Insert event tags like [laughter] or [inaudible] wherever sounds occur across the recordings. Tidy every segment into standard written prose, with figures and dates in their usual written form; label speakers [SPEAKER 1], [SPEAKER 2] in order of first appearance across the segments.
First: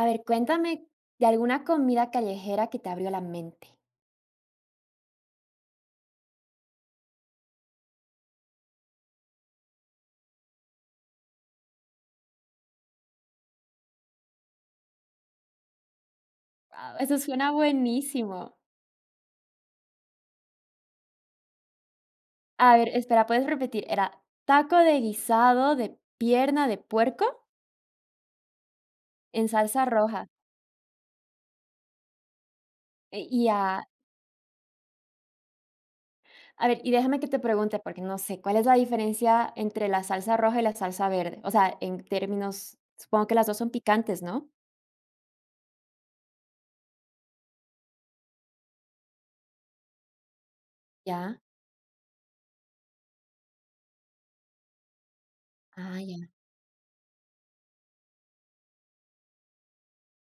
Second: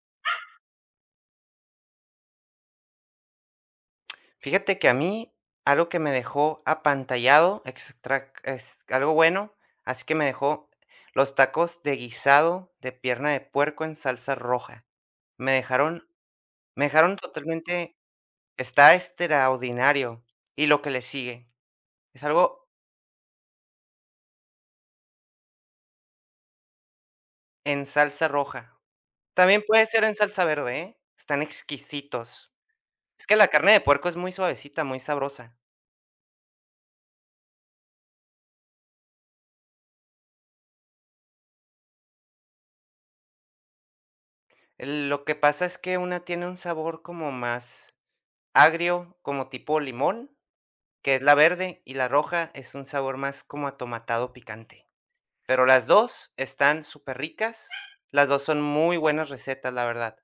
[SPEAKER 1] A ver, cuéntame de alguna comida callejera que te abrió la mente.
[SPEAKER 2] Fíjate que a mí algo que me dejó apantallado, es algo bueno, así que me dejó los tacos de guisado de pierna de puerco en salsa roja. Me dejaron, me
[SPEAKER 1] Guau, eso
[SPEAKER 2] dejaron
[SPEAKER 1] suena
[SPEAKER 2] totalmente,
[SPEAKER 1] buenísimo.
[SPEAKER 2] está extraordinario. Y lo que le sigue es algo
[SPEAKER 1] A ver, espera, ¿puedes repetir? Era taco de guisado de pierna de puerco
[SPEAKER 2] en salsa roja.
[SPEAKER 1] en
[SPEAKER 2] También
[SPEAKER 1] salsa
[SPEAKER 2] puede ser en
[SPEAKER 1] roja.
[SPEAKER 2] salsa verde, ¿eh? Están exquisitos. Es
[SPEAKER 1] E-
[SPEAKER 2] que
[SPEAKER 1] Y
[SPEAKER 2] la carne de
[SPEAKER 1] a,
[SPEAKER 2] puerco es muy suavecita, muy sabrosa.
[SPEAKER 1] a ver, y déjame que te pregunte, porque no sé, ¿cuál es la diferencia entre la salsa roja y la salsa verde? O sea, en términos, supongo que las dos son picantes, ¿no?
[SPEAKER 2] Lo que pasa es que una tiene un sabor como más agrio, como tipo limón, que es la
[SPEAKER 1] Ya.
[SPEAKER 2] verde, y la roja es un sabor más como atomatado picante. Pero las
[SPEAKER 1] Ah, ya.
[SPEAKER 2] 2 están superricas, las 2 son muy buenas recetas, la verdad.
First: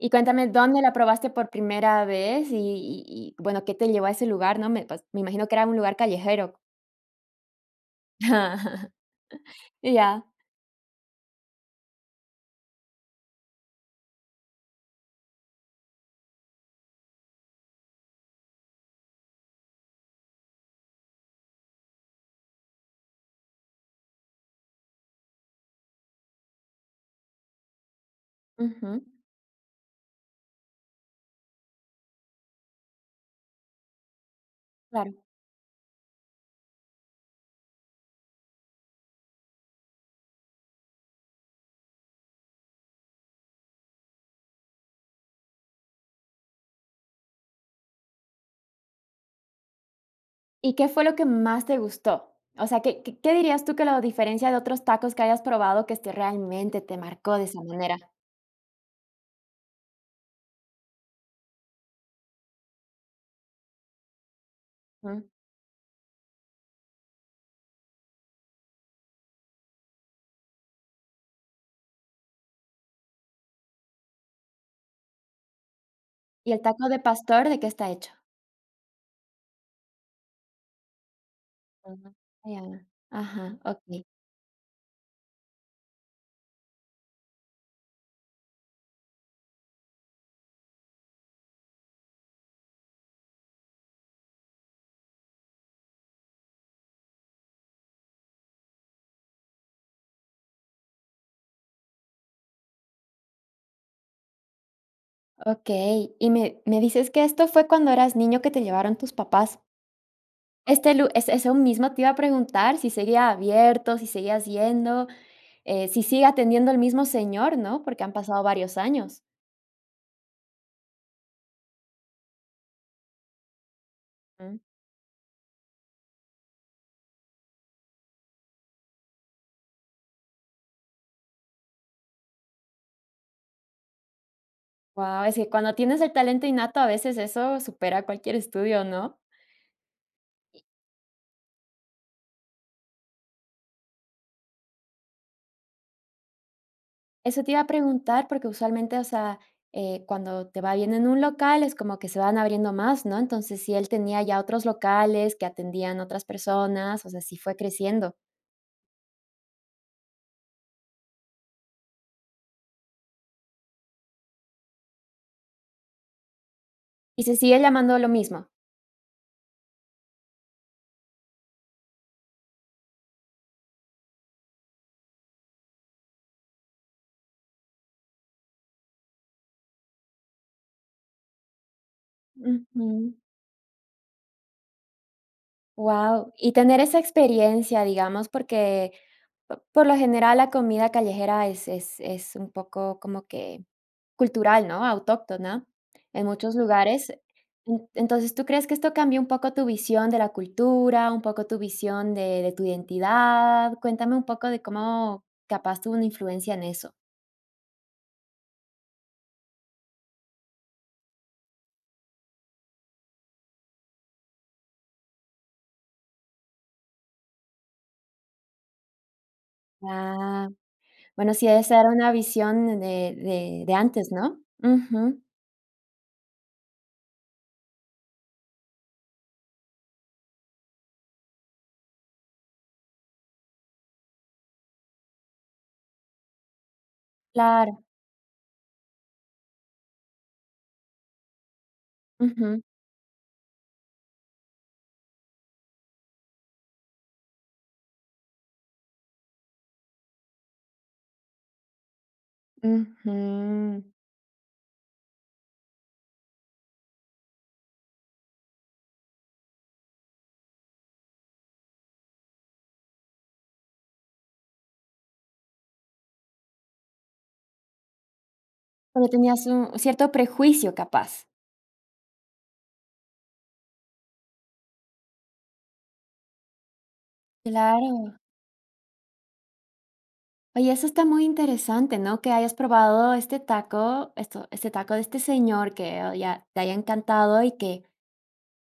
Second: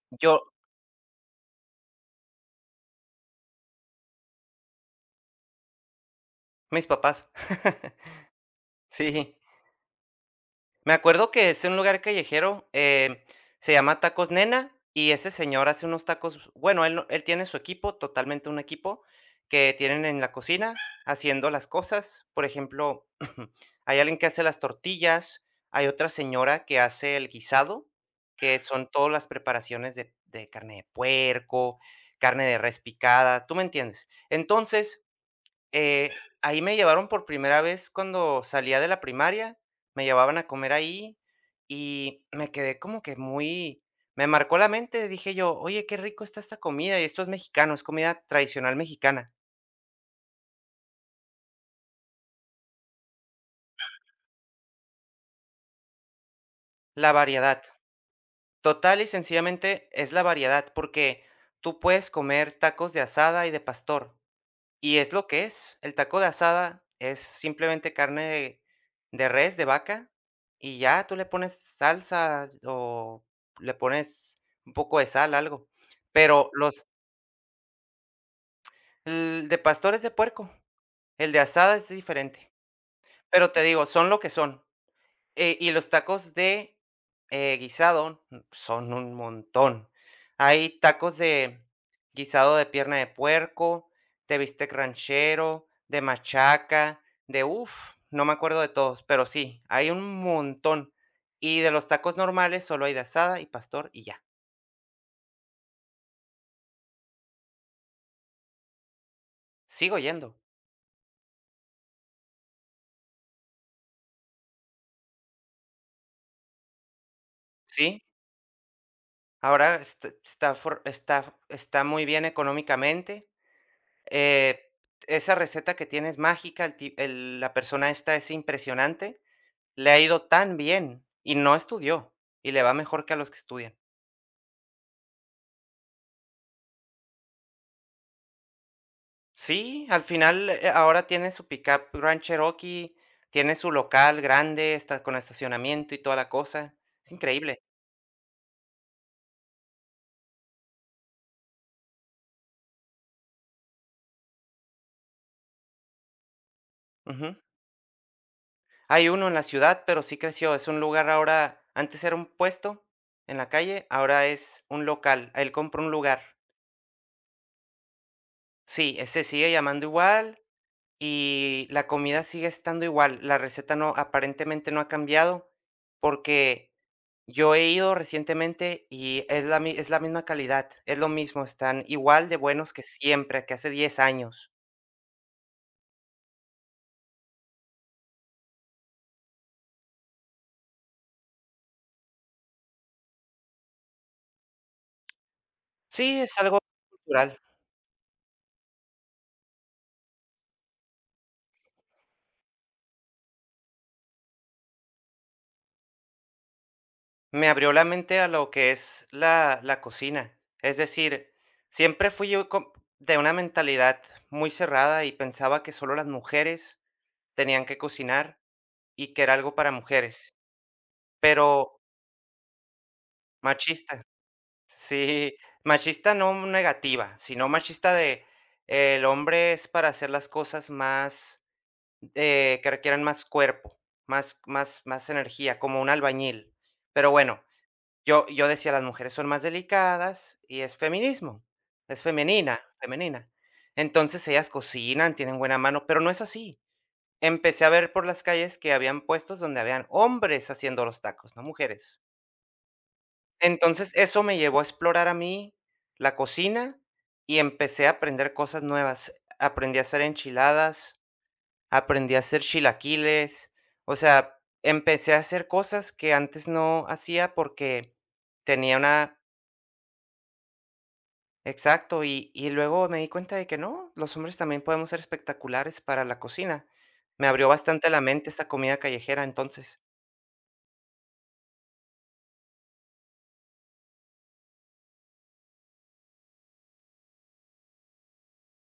[SPEAKER 1] Y
[SPEAKER 2] Yo
[SPEAKER 1] cuéntame, ¿dónde la probaste por primera vez? Bueno, ¿qué te llevó a ese lugar? No, me, pues, me imagino que era un lugar callejero.
[SPEAKER 2] mis papás. [laughs]
[SPEAKER 1] [laughs]
[SPEAKER 2] Sí.
[SPEAKER 1] Ya,
[SPEAKER 2] Me acuerdo que es un lugar callejero, se llama Tacos Nena y ese señor hace unos tacos, bueno, él, él tiene su equipo, totalmente un equipo que tienen en la cocina haciendo las cosas. Por ejemplo, [clears throat] hay alguien que hace las tortillas, hay otra señora que hace el guisado, que son
[SPEAKER 1] ujú,
[SPEAKER 2] todas las preparaciones de carne de puerco, carne de res picada, tú me entiendes. Entonces,
[SPEAKER 1] claro.
[SPEAKER 2] eh, ahí me llevaron por primera vez cuando salía de la primaria, me llevaban a comer ahí y me quedé como que muy me marcó la mente, dije yo: "Oye, qué rico está esta comida", y esto es mexicano, es comida tradicional mexicana.
[SPEAKER 1] ¿Y qué fue lo que más te gustó? O sea, ¿qué qué dirías tú que lo diferencia de otros tacos que hayas probado, que este realmente te
[SPEAKER 2] La
[SPEAKER 1] marcó de esa
[SPEAKER 2] variedad,
[SPEAKER 1] manera?
[SPEAKER 2] total y sencillamente es la variedad, porque tú puedes comer tacos de asada y de pastor, y es
[SPEAKER 1] Mm.
[SPEAKER 2] lo que es. El taco de asada es simplemente carne de res, de vaca, y ya tú le pones salsa o le pones un poco de sal, algo. Pero
[SPEAKER 1] ¿Y el
[SPEAKER 2] los
[SPEAKER 1] taco de pastor de qué está hecho?
[SPEAKER 2] el de pastor es de puerco, el de asada es
[SPEAKER 1] Ujú.
[SPEAKER 2] diferente.
[SPEAKER 1] Ya,
[SPEAKER 2] Pero
[SPEAKER 1] ajá,
[SPEAKER 2] te digo,
[SPEAKER 1] okey,
[SPEAKER 2] son lo que son. Y los tacos guisado son un montón. Hay tacos de guisado de pierna de puerco, de bistec ranchero, de machaca, de uff, no me acuerdo de todos, pero sí, hay un montón. Y de los tacos normales solo hay de asada y pastor y ya.
[SPEAKER 1] Y me dices que esto fue cuando eras niño, que te llevaron tus papás.
[SPEAKER 2] Sigo yendo,
[SPEAKER 1] Este lu es eso mismo te iba a preguntar, si seguía abierto, si seguías yendo, si sigue atendiendo el mismo señor, ¿no? Porque
[SPEAKER 2] ¿sí?
[SPEAKER 1] han pasado varios años.
[SPEAKER 2] Ahora está, está, está muy bien económicamente. Eh, Esa receta que tienes mágica, el la persona esta es impresionante, le ha ido tan bien y no estudió, y le va mejor que a los que estudian.
[SPEAKER 1] Wow, es que cuando tienes el talento innato, a veces eso supera cualquier estudio, ¿no?
[SPEAKER 2] Sí, al final, ahora tiene su pickup Grand Cherokee, tiene su local grande, está con estacionamiento y toda la cosa, es
[SPEAKER 1] Eso te
[SPEAKER 2] increíble.
[SPEAKER 1] iba a preguntar porque usualmente, o sea, cuando te va bien en un local, es como que se van abriendo más, ¿no? Entonces, si él tenía ya otros locales que atendían otras personas, o sea,
[SPEAKER 2] Ujú.
[SPEAKER 1] sí fue creciendo
[SPEAKER 2] Hay uno en la ciudad, pero sí creció, es un lugar ahora antes era un puesto en la calle, ahora es un local, él compró un lugar.
[SPEAKER 1] y se sigue llamando lo mismo.
[SPEAKER 2] Sí, ese sigue llamando igual. Y la comida sigue estando igual, la receta no, aparentemente no ha cambiado, porque yo he ido recientemente y es la mi es la misma calidad, es lo mismo, están igual de buenos que
[SPEAKER 1] Wow,
[SPEAKER 2] siempre, que hace 10 años.
[SPEAKER 1] y tener esa experiencia, digamos, porque por lo general la comida callejera es un poco como que cultural, ¿no? Autóctona,
[SPEAKER 2] Sí,
[SPEAKER 1] en
[SPEAKER 2] es
[SPEAKER 1] muchos
[SPEAKER 2] algo
[SPEAKER 1] lugares.
[SPEAKER 2] cultural.
[SPEAKER 1] En entonces, ¿tú crees que esto cambia un poco tu visión de la cultura, un poco tu visión de tu identidad? Cuéntame un poco de cómo capaz tuvo una influencia en eso.
[SPEAKER 2] Me abrió la mente a lo que es la la cocina. Es decir, siempre fui yo com de una mentalidad muy cerrada y pensaba que solo las mujeres tenían que cocinar y que era algo para mujeres,
[SPEAKER 1] Ah, bueno, sí, esa
[SPEAKER 2] pero
[SPEAKER 1] era una visión de
[SPEAKER 2] machista.
[SPEAKER 1] antes, ¿no? Ujú,
[SPEAKER 2] Sí, machista no negativa, sino machista de el hombre es para hacer las cosas más, que requieran más cuerpo, más más energía, como un albañil. Pero bueno,
[SPEAKER 1] claro.
[SPEAKER 2] yo decía, las mujeres son más delicadas y es feminismo, es
[SPEAKER 1] Ujú,
[SPEAKER 2] femenina, femenina. Entonces, ellas cocinan, tienen buena mano, pero no es así. Empecé a ver por las calles que habían puestos donde habían hombres haciendo los tacos, no mujeres.
[SPEAKER 1] ujú.
[SPEAKER 2] Entonces, eso me llevó a explorar a mí la cocina y empecé a aprender cosas nuevas. Aprendí a hacer enchiladas, aprendí a hacer chilaquiles, o sea, empecé a hacer cosas que antes no hacía porque tenía
[SPEAKER 1] Pero
[SPEAKER 2] una
[SPEAKER 1] tenías un cierto prejuicio, capaz.
[SPEAKER 2] exacto, y luego me di cuenta de que no, los hombres también podemos ser espectaculares para la cocina. Me abrió bastante la
[SPEAKER 1] Claro.
[SPEAKER 2] mente esta comida callejera, entonces.
[SPEAKER 1] Oye, eso está muy interesante, ¿no? Que hayas probado este taco, esto, este taco de este señor, que oh, ya te haya encantado y que,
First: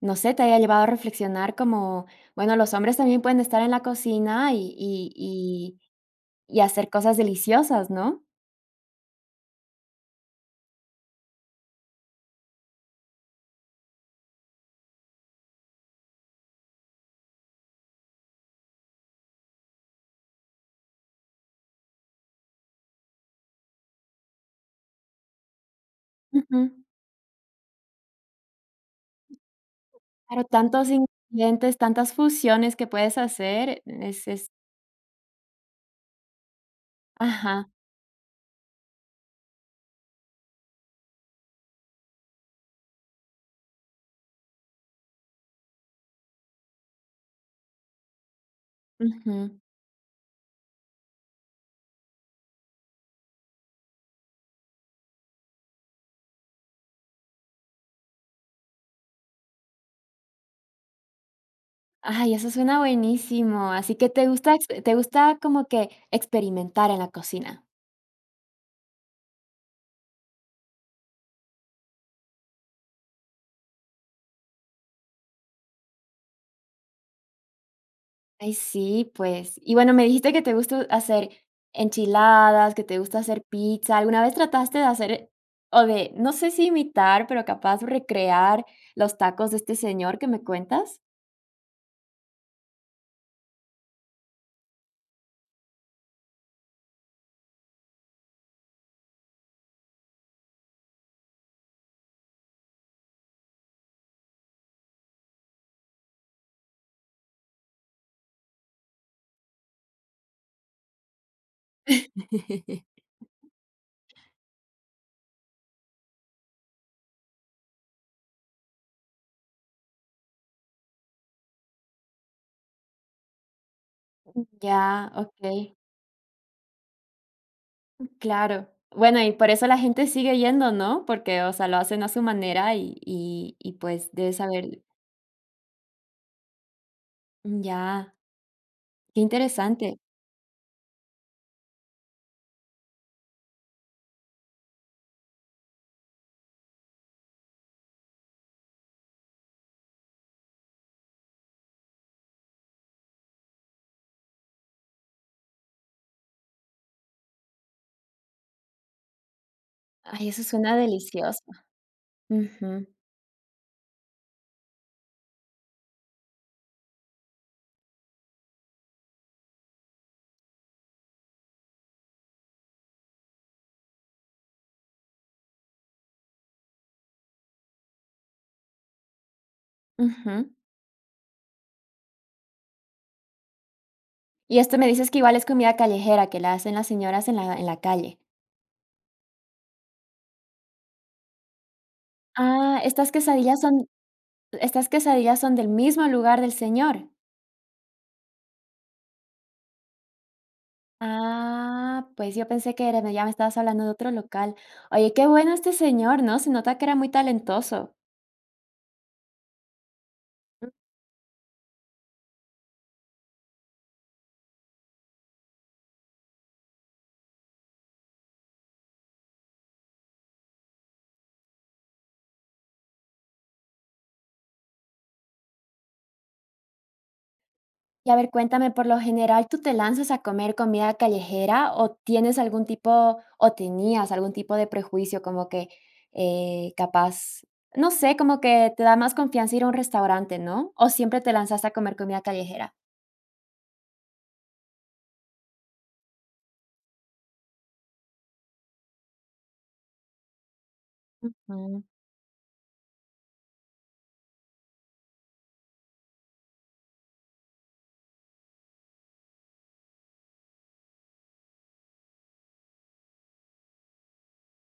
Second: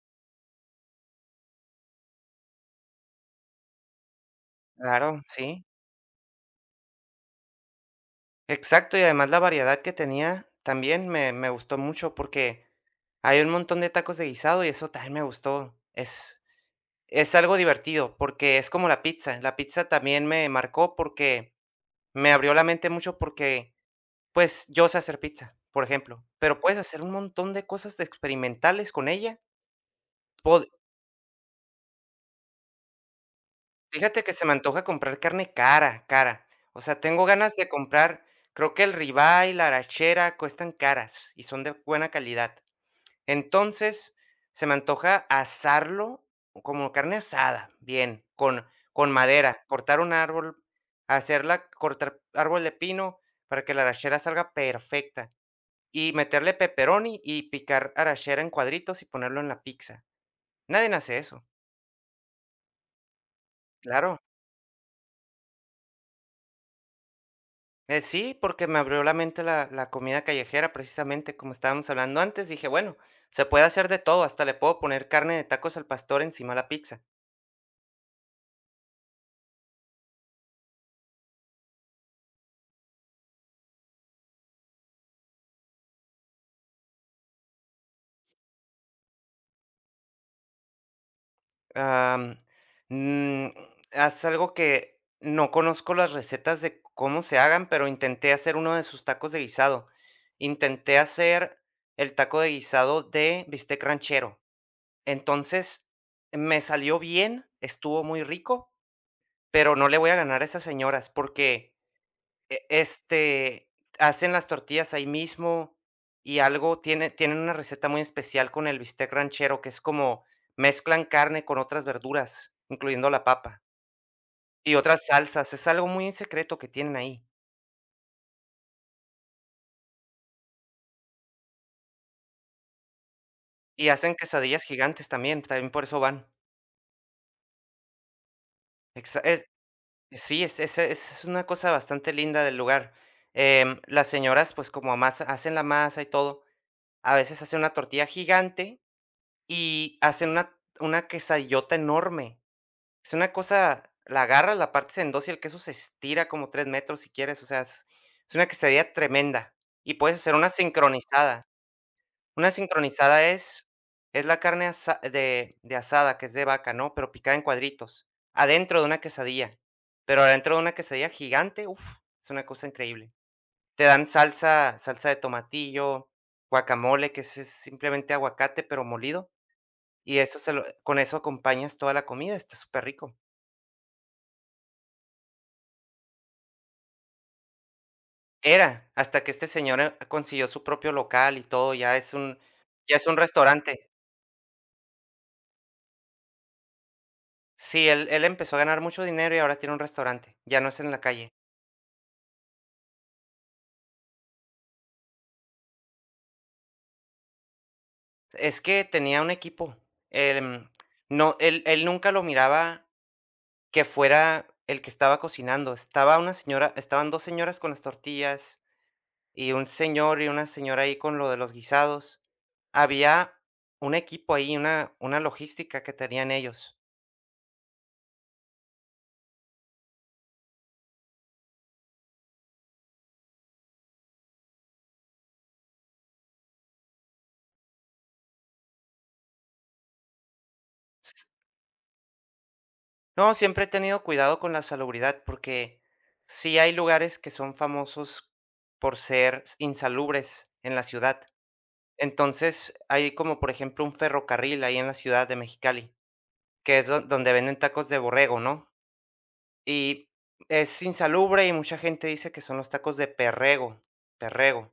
[SPEAKER 1] no sé, te haya llevado a reflexionar como, bueno, los hombres también pueden estar en la cocina y, y,
[SPEAKER 2] Claro, sí.
[SPEAKER 1] y, y hacer cosas deliciosas, ¿no?
[SPEAKER 2] Exacto, y además la variedad que tenía también me gustó mucho porque hay un montón de tacos de guisado y eso también me gustó. Es algo divertido porque es como la pizza. La pizza también me marcó porque me abrió la mente mucho porque, pues, yo sé hacer pizza, por ejemplo, pero puedes
[SPEAKER 1] Ujú.
[SPEAKER 2] hacer un montón de cosas de experimentales con ella.
[SPEAKER 1] Claro,
[SPEAKER 2] Pod
[SPEAKER 1] tantos ingredientes, tantas fusiones que puedes hacer,
[SPEAKER 2] Fíjate que se
[SPEAKER 1] es,
[SPEAKER 2] me antoja comprar carne cara, cara. O sea, tengo ganas
[SPEAKER 1] ajá,
[SPEAKER 2] de comprar, creo que el ribeye, y la arachera cuestan caras y son de buena calidad. Entonces, se me antoja asarlo como carne asada, bien, con
[SPEAKER 1] ujú.
[SPEAKER 2] madera, cortar un árbol, hacerla cortar árbol de pino para que la arachera salga perfecta, y meterle pepperoni y picar arachera en cuadritos y ponerlo en la pizza. Nadie hace eso.
[SPEAKER 1] Ay, eso suena buenísimo. Así que
[SPEAKER 2] Claro.
[SPEAKER 1] te gusta, te gusta como que experimentar en la cocina.
[SPEAKER 2] Sí, porque me abrió la mente la la comida callejera, precisamente, como estábamos hablando antes, dije: "Bueno, se puede hacer de todo, hasta le puedo poner carne de tacos al pastor encima de la pizza".
[SPEAKER 1] Ay, sí, pues. Y bueno, me dijiste que te gusta hacer enchiladas, que te gusta hacer pizza. ¿Alguna vez trataste de hacer o de, no sé si imitar, pero capaz recrear los tacos de este señor que me cuentas?
[SPEAKER 2] Am, mm, haz algo que no conozco las recetas de cómo se hagan, pero intenté hacer uno de sus tacos de guisado. Intenté hacer el taco de guisado de bistec ranchero. Entonces, me salió bien, estuvo muy rico, pero no le voy a ganar a esas señoras porque e
[SPEAKER 1] [laughs]
[SPEAKER 2] este, hacen las tortillas ahí mismo y algo tienen una receta muy especial con el bistec ranchero, que es como mezclan carne con otras verduras, incluyendo la papa, y
[SPEAKER 1] Ya,
[SPEAKER 2] otras salsas.
[SPEAKER 1] okey,
[SPEAKER 2] Es algo muy en secreto que tienen ahí.
[SPEAKER 1] claro. Bueno, y por eso la gente sigue yendo, ¿no? Porque, o sea, lo hacen a su manera y
[SPEAKER 2] Y
[SPEAKER 1] pues
[SPEAKER 2] hacen
[SPEAKER 1] debes
[SPEAKER 2] quesadillas
[SPEAKER 1] saber
[SPEAKER 2] gigantes también, también por eso van.
[SPEAKER 1] ya, qué
[SPEAKER 2] Exa es
[SPEAKER 1] interesante.
[SPEAKER 2] Sí, es es una cosa bastante linda del lugar. Las señoras, pues, como amasa hacen la masa y todo, a veces hacen una tortilla gigante y hacen una quesadillota enorme. Es una cosa, la agarras, la partes en 2 y el queso se estira como 3 metros si quieres, o sea, es una quesadilla tremenda, y puedes
[SPEAKER 1] Ay,
[SPEAKER 2] hacer
[SPEAKER 1] eso
[SPEAKER 2] una
[SPEAKER 1] suena delicioso.
[SPEAKER 2] sincronizada. Una
[SPEAKER 1] Ujú,
[SPEAKER 2] sincronizada es la carne asa de asada, que es de vaca, ¿no?, pero picada en cuadritos, adentro de una quesadilla, pero adentro de una quesadilla gigante, uf, es una cosa increíble. Te dan salsa salsa de tomatillo, guacamole, que es simplemente aguacate, pero molido, y eso
[SPEAKER 1] ujú.
[SPEAKER 2] se lo con eso acompañas toda la comida, está súper rico.
[SPEAKER 1] Y esto me dices que igual es comida callejera, que la hacen las señoras en la calle.
[SPEAKER 2] Era, hasta que este señor, consiguió su propio local y todo,
[SPEAKER 1] Ah,
[SPEAKER 2] ya es
[SPEAKER 1] estas
[SPEAKER 2] un
[SPEAKER 1] quesadillas son
[SPEAKER 2] restaurante.
[SPEAKER 1] del mismo lugar del señor.
[SPEAKER 2] Sí, él empezó a ganar mucho dinero y ahora tiene un restaurante, ya no es en la calle.
[SPEAKER 1] Ah, pues yo pensé que era, ya me estabas hablando de otro local. Oye, qué bueno este señor, ¿no? Se nota que era muy talentoso.
[SPEAKER 2] Es que tenía un equipo, em, no, él nunca lo miraba que fuera el que estaba cocinando, estaba una señora estaban 2 señoras con las tortillas, y un señor y una señora ahí con lo de los guisados. Había un equipo ahí, una logística que tenían ellos.
[SPEAKER 1] Y a ver, cuéntame, por lo general, ¿tú te lanzas a comer comida callejera o tienes algún tipo, o tenías algún tipo de prejuicio como que capaz, no sé, como que te da más confianza ir a un restaurante, ¿no? ¿O siempre te lanzaste a comer comida callejera?
[SPEAKER 2] No, siempre he tenido cuidado con la salubridad porque sí hay lugares que son famosos por ser insalubres en la ciudad.
[SPEAKER 1] Ujú.
[SPEAKER 2] Entonces, hay como por ejemplo un ferrocarril ahí en la ciudad de Mexicali, que es donde venden tacos de borrego, ¿no? Y es insalubre y mucha gente dice que son los tacos de perrego, perrego,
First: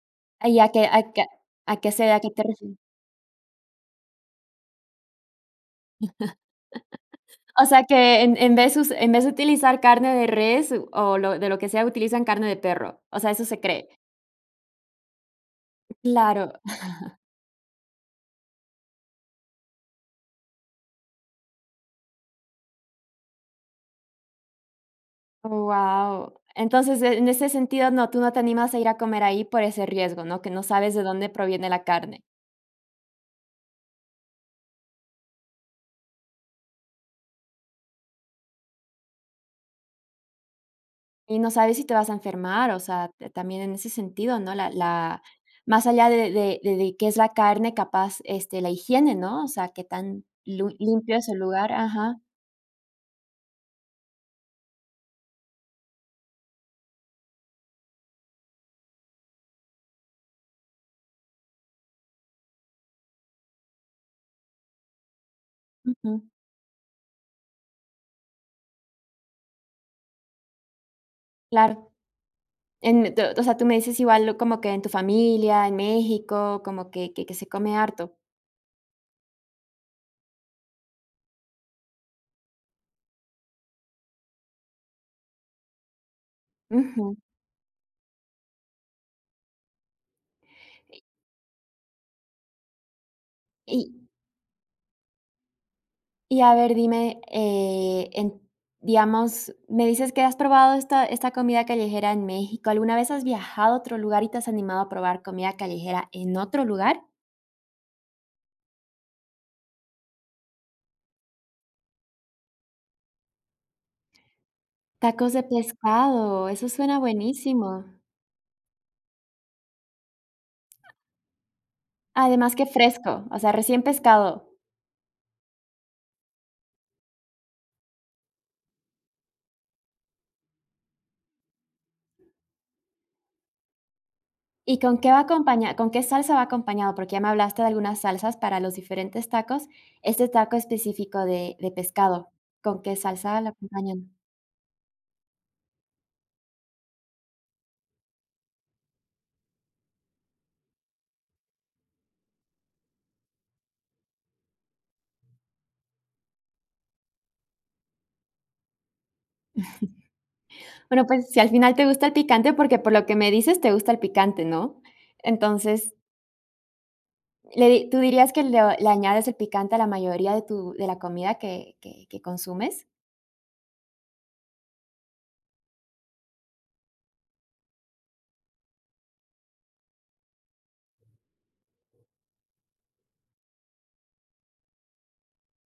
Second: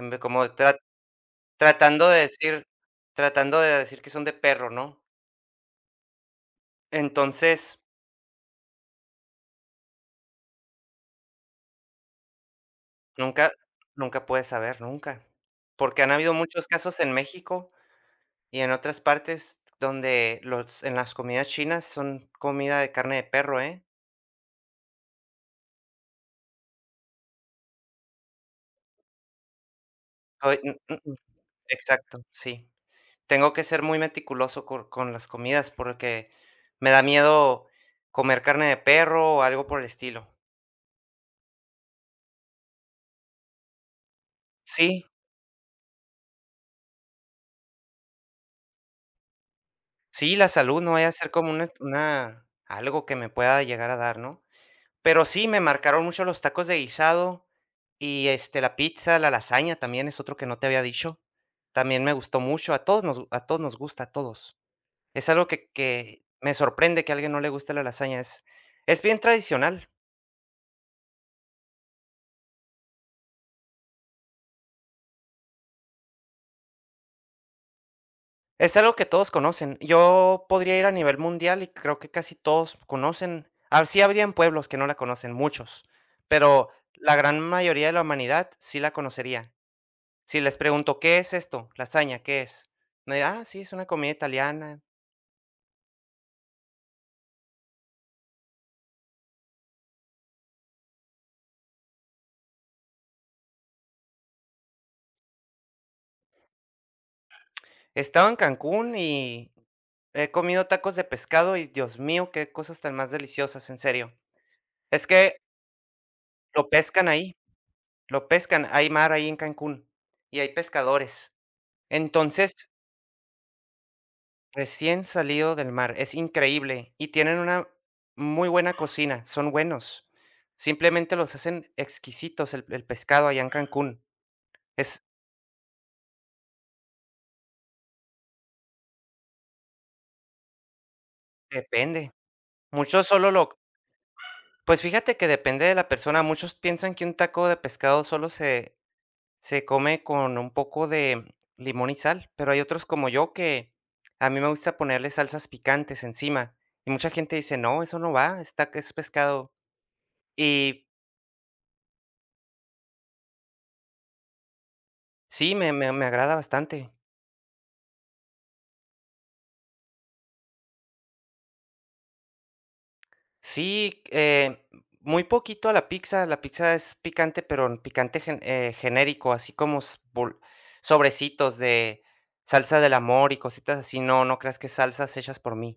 [SPEAKER 2] como
[SPEAKER 1] ¿Y a
[SPEAKER 2] tra-
[SPEAKER 1] qué, a qué se,
[SPEAKER 2] tratando
[SPEAKER 1] a
[SPEAKER 2] de
[SPEAKER 1] qué te
[SPEAKER 2] decir,
[SPEAKER 1] refieres?
[SPEAKER 2] tratando de decir que son de perro, ¿no?
[SPEAKER 1] O
[SPEAKER 2] Entonces,
[SPEAKER 1] sea, que en vez, en vez de utilizar carne de res de lo que sea, utilizan carne de perro. O sea, eso
[SPEAKER 2] nunca
[SPEAKER 1] se cree.
[SPEAKER 2] nunca puedes saber, nunca. Porque han habido
[SPEAKER 1] Claro.
[SPEAKER 2] muchos casos en México y en otras partes donde los en las comidas chinas son comida de carne de perro, ¿eh?
[SPEAKER 1] Wow. Entonces, en ese sentido, no, tú no te animas a ir a comer ahí por ese riesgo, ¿no? Que
[SPEAKER 2] Ay,
[SPEAKER 1] no
[SPEAKER 2] mm,
[SPEAKER 1] sabes de
[SPEAKER 2] mm, mm,
[SPEAKER 1] dónde proviene la
[SPEAKER 2] exacto,
[SPEAKER 1] carne
[SPEAKER 2] sí. Tengo que ser muy meticuloso con las comidas porque me da miedo comer carne de perro o algo por el estilo.
[SPEAKER 1] y no sabes si te vas a enfermar, o sea, también en ese sentido, ¿no?
[SPEAKER 2] Sí,
[SPEAKER 1] Más allá de, de qué es la carne, capaz, este, la higiene, ¿no? O sea, qué tan
[SPEAKER 2] sí, la salud no vaya a
[SPEAKER 1] limpio es
[SPEAKER 2] ser
[SPEAKER 1] el
[SPEAKER 2] como
[SPEAKER 1] lugar, ajá,
[SPEAKER 2] una algo que me pueda llegar a dar, ¿no? Pero sí, me marcaron mucho los tacos de guisado y, este, la pizza, la lasaña también es otro que no te había dicho. También me gustó mucho, a todos nos gusta, a todos. Es algo
[SPEAKER 1] ujú,
[SPEAKER 2] que me sorprende que a alguien no le guste la lasaña, es bien tradicional,
[SPEAKER 1] claro. En, o sea, tú me dices igual como que en tu familia, en México, como que, que se come harto.
[SPEAKER 2] es algo que todos conocen. Yo podría ir a nivel mundial y creo que casi todos conocen, ah, sí habrían pueblos que no la conocen, muchos, pero
[SPEAKER 1] Ujú.
[SPEAKER 2] la gran mayoría de la humanidad sí la conocería. Si les pregunto: "¿Qué es esto? Lasaña, ¿qué es?". Me dirán: "Ah, sí, es una
[SPEAKER 1] Y,
[SPEAKER 2] comida italiana".
[SPEAKER 1] Y a ver, dime, en, digamos, me dices que has probado esta, esta comida callejera en México. ¿Alguna vez has viajado a otro lugar y te has animado a probar comida callejera en otro lugar?
[SPEAKER 2] He estado en Cancún y he comido tacos de pescado y, Dios mío, qué cosas tan más deliciosas, en serio. Es
[SPEAKER 1] Tacos
[SPEAKER 2] que
[SPEAKER 1] de pescado, eso
[SPEAKER 2] lo
[SPEAKER 1] suena
[SPEAKER 2] pescan ahí,
[SPEAKER 1] buenísimo.
[SPEAKER 2] lo pescan, hay mar ahí en Cancún y hay pescadores. Entonces,
[SPEAKER 1] Además que fresco, o sea, recién pescado.
[SPEAKER 2] recién salido del mar, es increíble y tienen una muy buena cocina, son buenos. Simplemente los hacen exquisitos el pescado allá en Cancún.
[SPEAKER 1] ¿Y con
[SPEAKER 2] Es
[SPEAKER 1] qué va acompañado? ¿Con qué salsa va acompañado? Porque ya me hablaste de algunas salsas para los diferentes tacos. Este taco específico de
[SPEAKER 2] Depende.
[SPEAKER 1] pescado, ¿con qué
[SPEAKER 2] Muchos solo
[SPEAKER 1] salsa
[SPEAKER 2] lo
[SPEAKER 1] lo acompañan?
[SPEAKER 2] Pues fíjate que depende de la persona. Muchos piensan que un taco de pescado se come con un poco de limón y sal, pero hay otros como yo que a mí me gusta ponerle salsas picantes encima. Y mucha gente dice, no, eso no va, es, es pescado. Y
[SPEAKER 1] Bueno, pues, si al final te gusta el picante, porque por lo que me dices te gusta el picante, ¿no?
[SPEAKER 2] sí,
[SPEAKER 1] Entonces,
[SPEAKER 2] me agrada bastante.
[SPEAKER 1] le di ¿tú dirías que lo le añades el picante a la mayoría de tu de la comida que consumes?
[SPEAKER 2] Sí, muy poquito a la pizza. La pizza es picante, pero en picante genérico, así como sobrecitos de salsa del amor y cositas así. No, no creas que salsas hechas por mí.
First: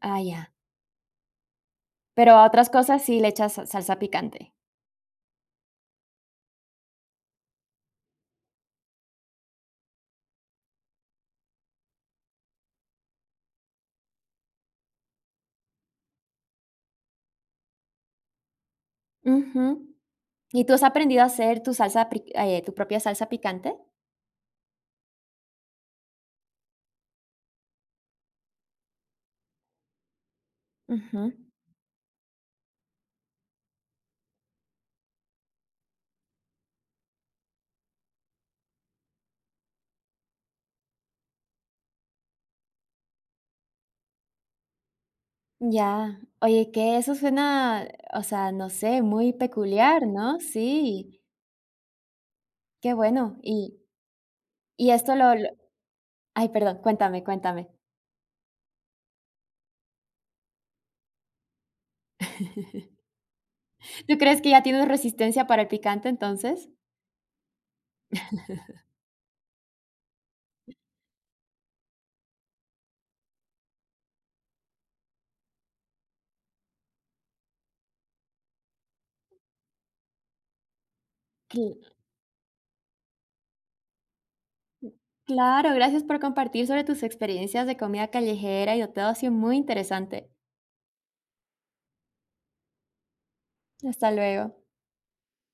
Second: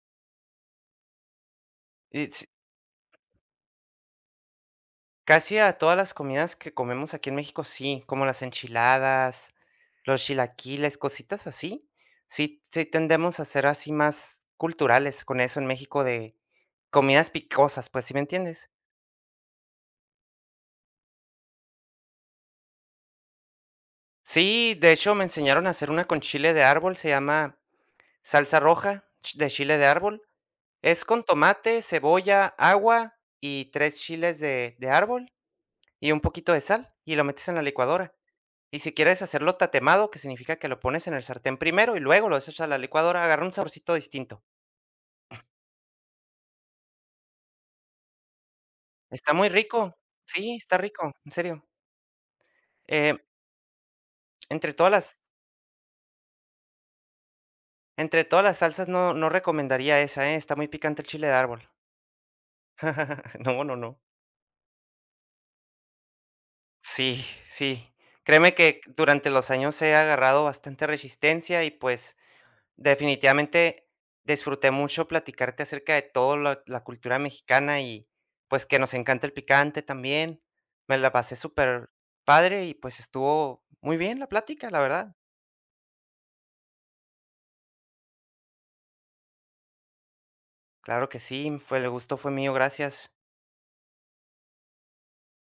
[SPEAKER 1] Ah, ya.
[SPEAKER 2] Y
[SPEAKER 1] Pero a
[SPEAKER 2] s
[SPEAKER 1] otras cosas sí le echas sa salsa picante.
[SPEAKER 2] Casi a todas las comidas que comemos aquí en México, sí, como las enchiladas, los chilaquiles, cositas así. Sí tendemos a ser así más culturales con eso en México de comidas picosas, pues, ¿sí me entiendes?
[SPEAKER 1] Ujú. ¿Y tú has aprendido a hacer tu salsa pri tu propia salsa picante?
[SPEAKER 2] Sí, de hecho, me enseñaron a hacer una con chile de árbol, se llama salsa roja ch de chile de árbol. Es con
[SPEAKER 1] Ujú.
[SPEAKER 2] tomate, cebolla, agua y 3 chiles de árbol y un poquito de sal, y lo metes en la licuadora. Y si quieres hacerlo tatemado, que significa que lo pones en el sartén primero y luego lo desechas a la licuadora, agarra un saborcito distinto.
[SPEAKER 1] Ya. Oye, que eso suena, o sea, no sé, muy
[SPEAKER 2] Está muy rico.
[SPEAKER 1] peculiar, ¿no?
[SPEAKER 2] Sí, está rico,
[SPEAKER 1] Sí,
[SPEAKER 2] en serio.
[SPEAKER 1] qué
[SPEAKER 2] Eh,
[SPEAKER 1] bueno. Y
[SPEAKER 2] entre todas
[SPEAKER 1] esto
[SPEAKER 2] las
[SPEAKER 1] lo ay, perdón, cuéntame, cuéntame.
[SPEAKER 2] Entre todas las salsas no no recomendaría esa, ¿eh? Está muy picante el chile de árbol. [laughs] No, no, no.
[SPEAKER 1] ¿Tú crees que ya tienes resistencia para el picante entonces?
[SPEAKER 2] Sí, sí. Créeme que durante los años he agarrado bastante resistencia y, pues, definitivamente disfruté mucho platicarte acerca de todo la la cultura mexicana y, pues, que nos encanta el picante también. Me la pasé
[SPEAKER 1] Cl-
[SPEAKER 2] súper padre y, pues, estuvo muy bien la plática, la verdad.
[SPEAKER 1] claro, gracias por compartir sobre tus experiencias de comida callejera y de todo. Ha sido muy interesante.
[SPEAKER 2] Claro que sí, fue el gusto fue mío, gracias.
[SPEAKER 1] Hasta luego.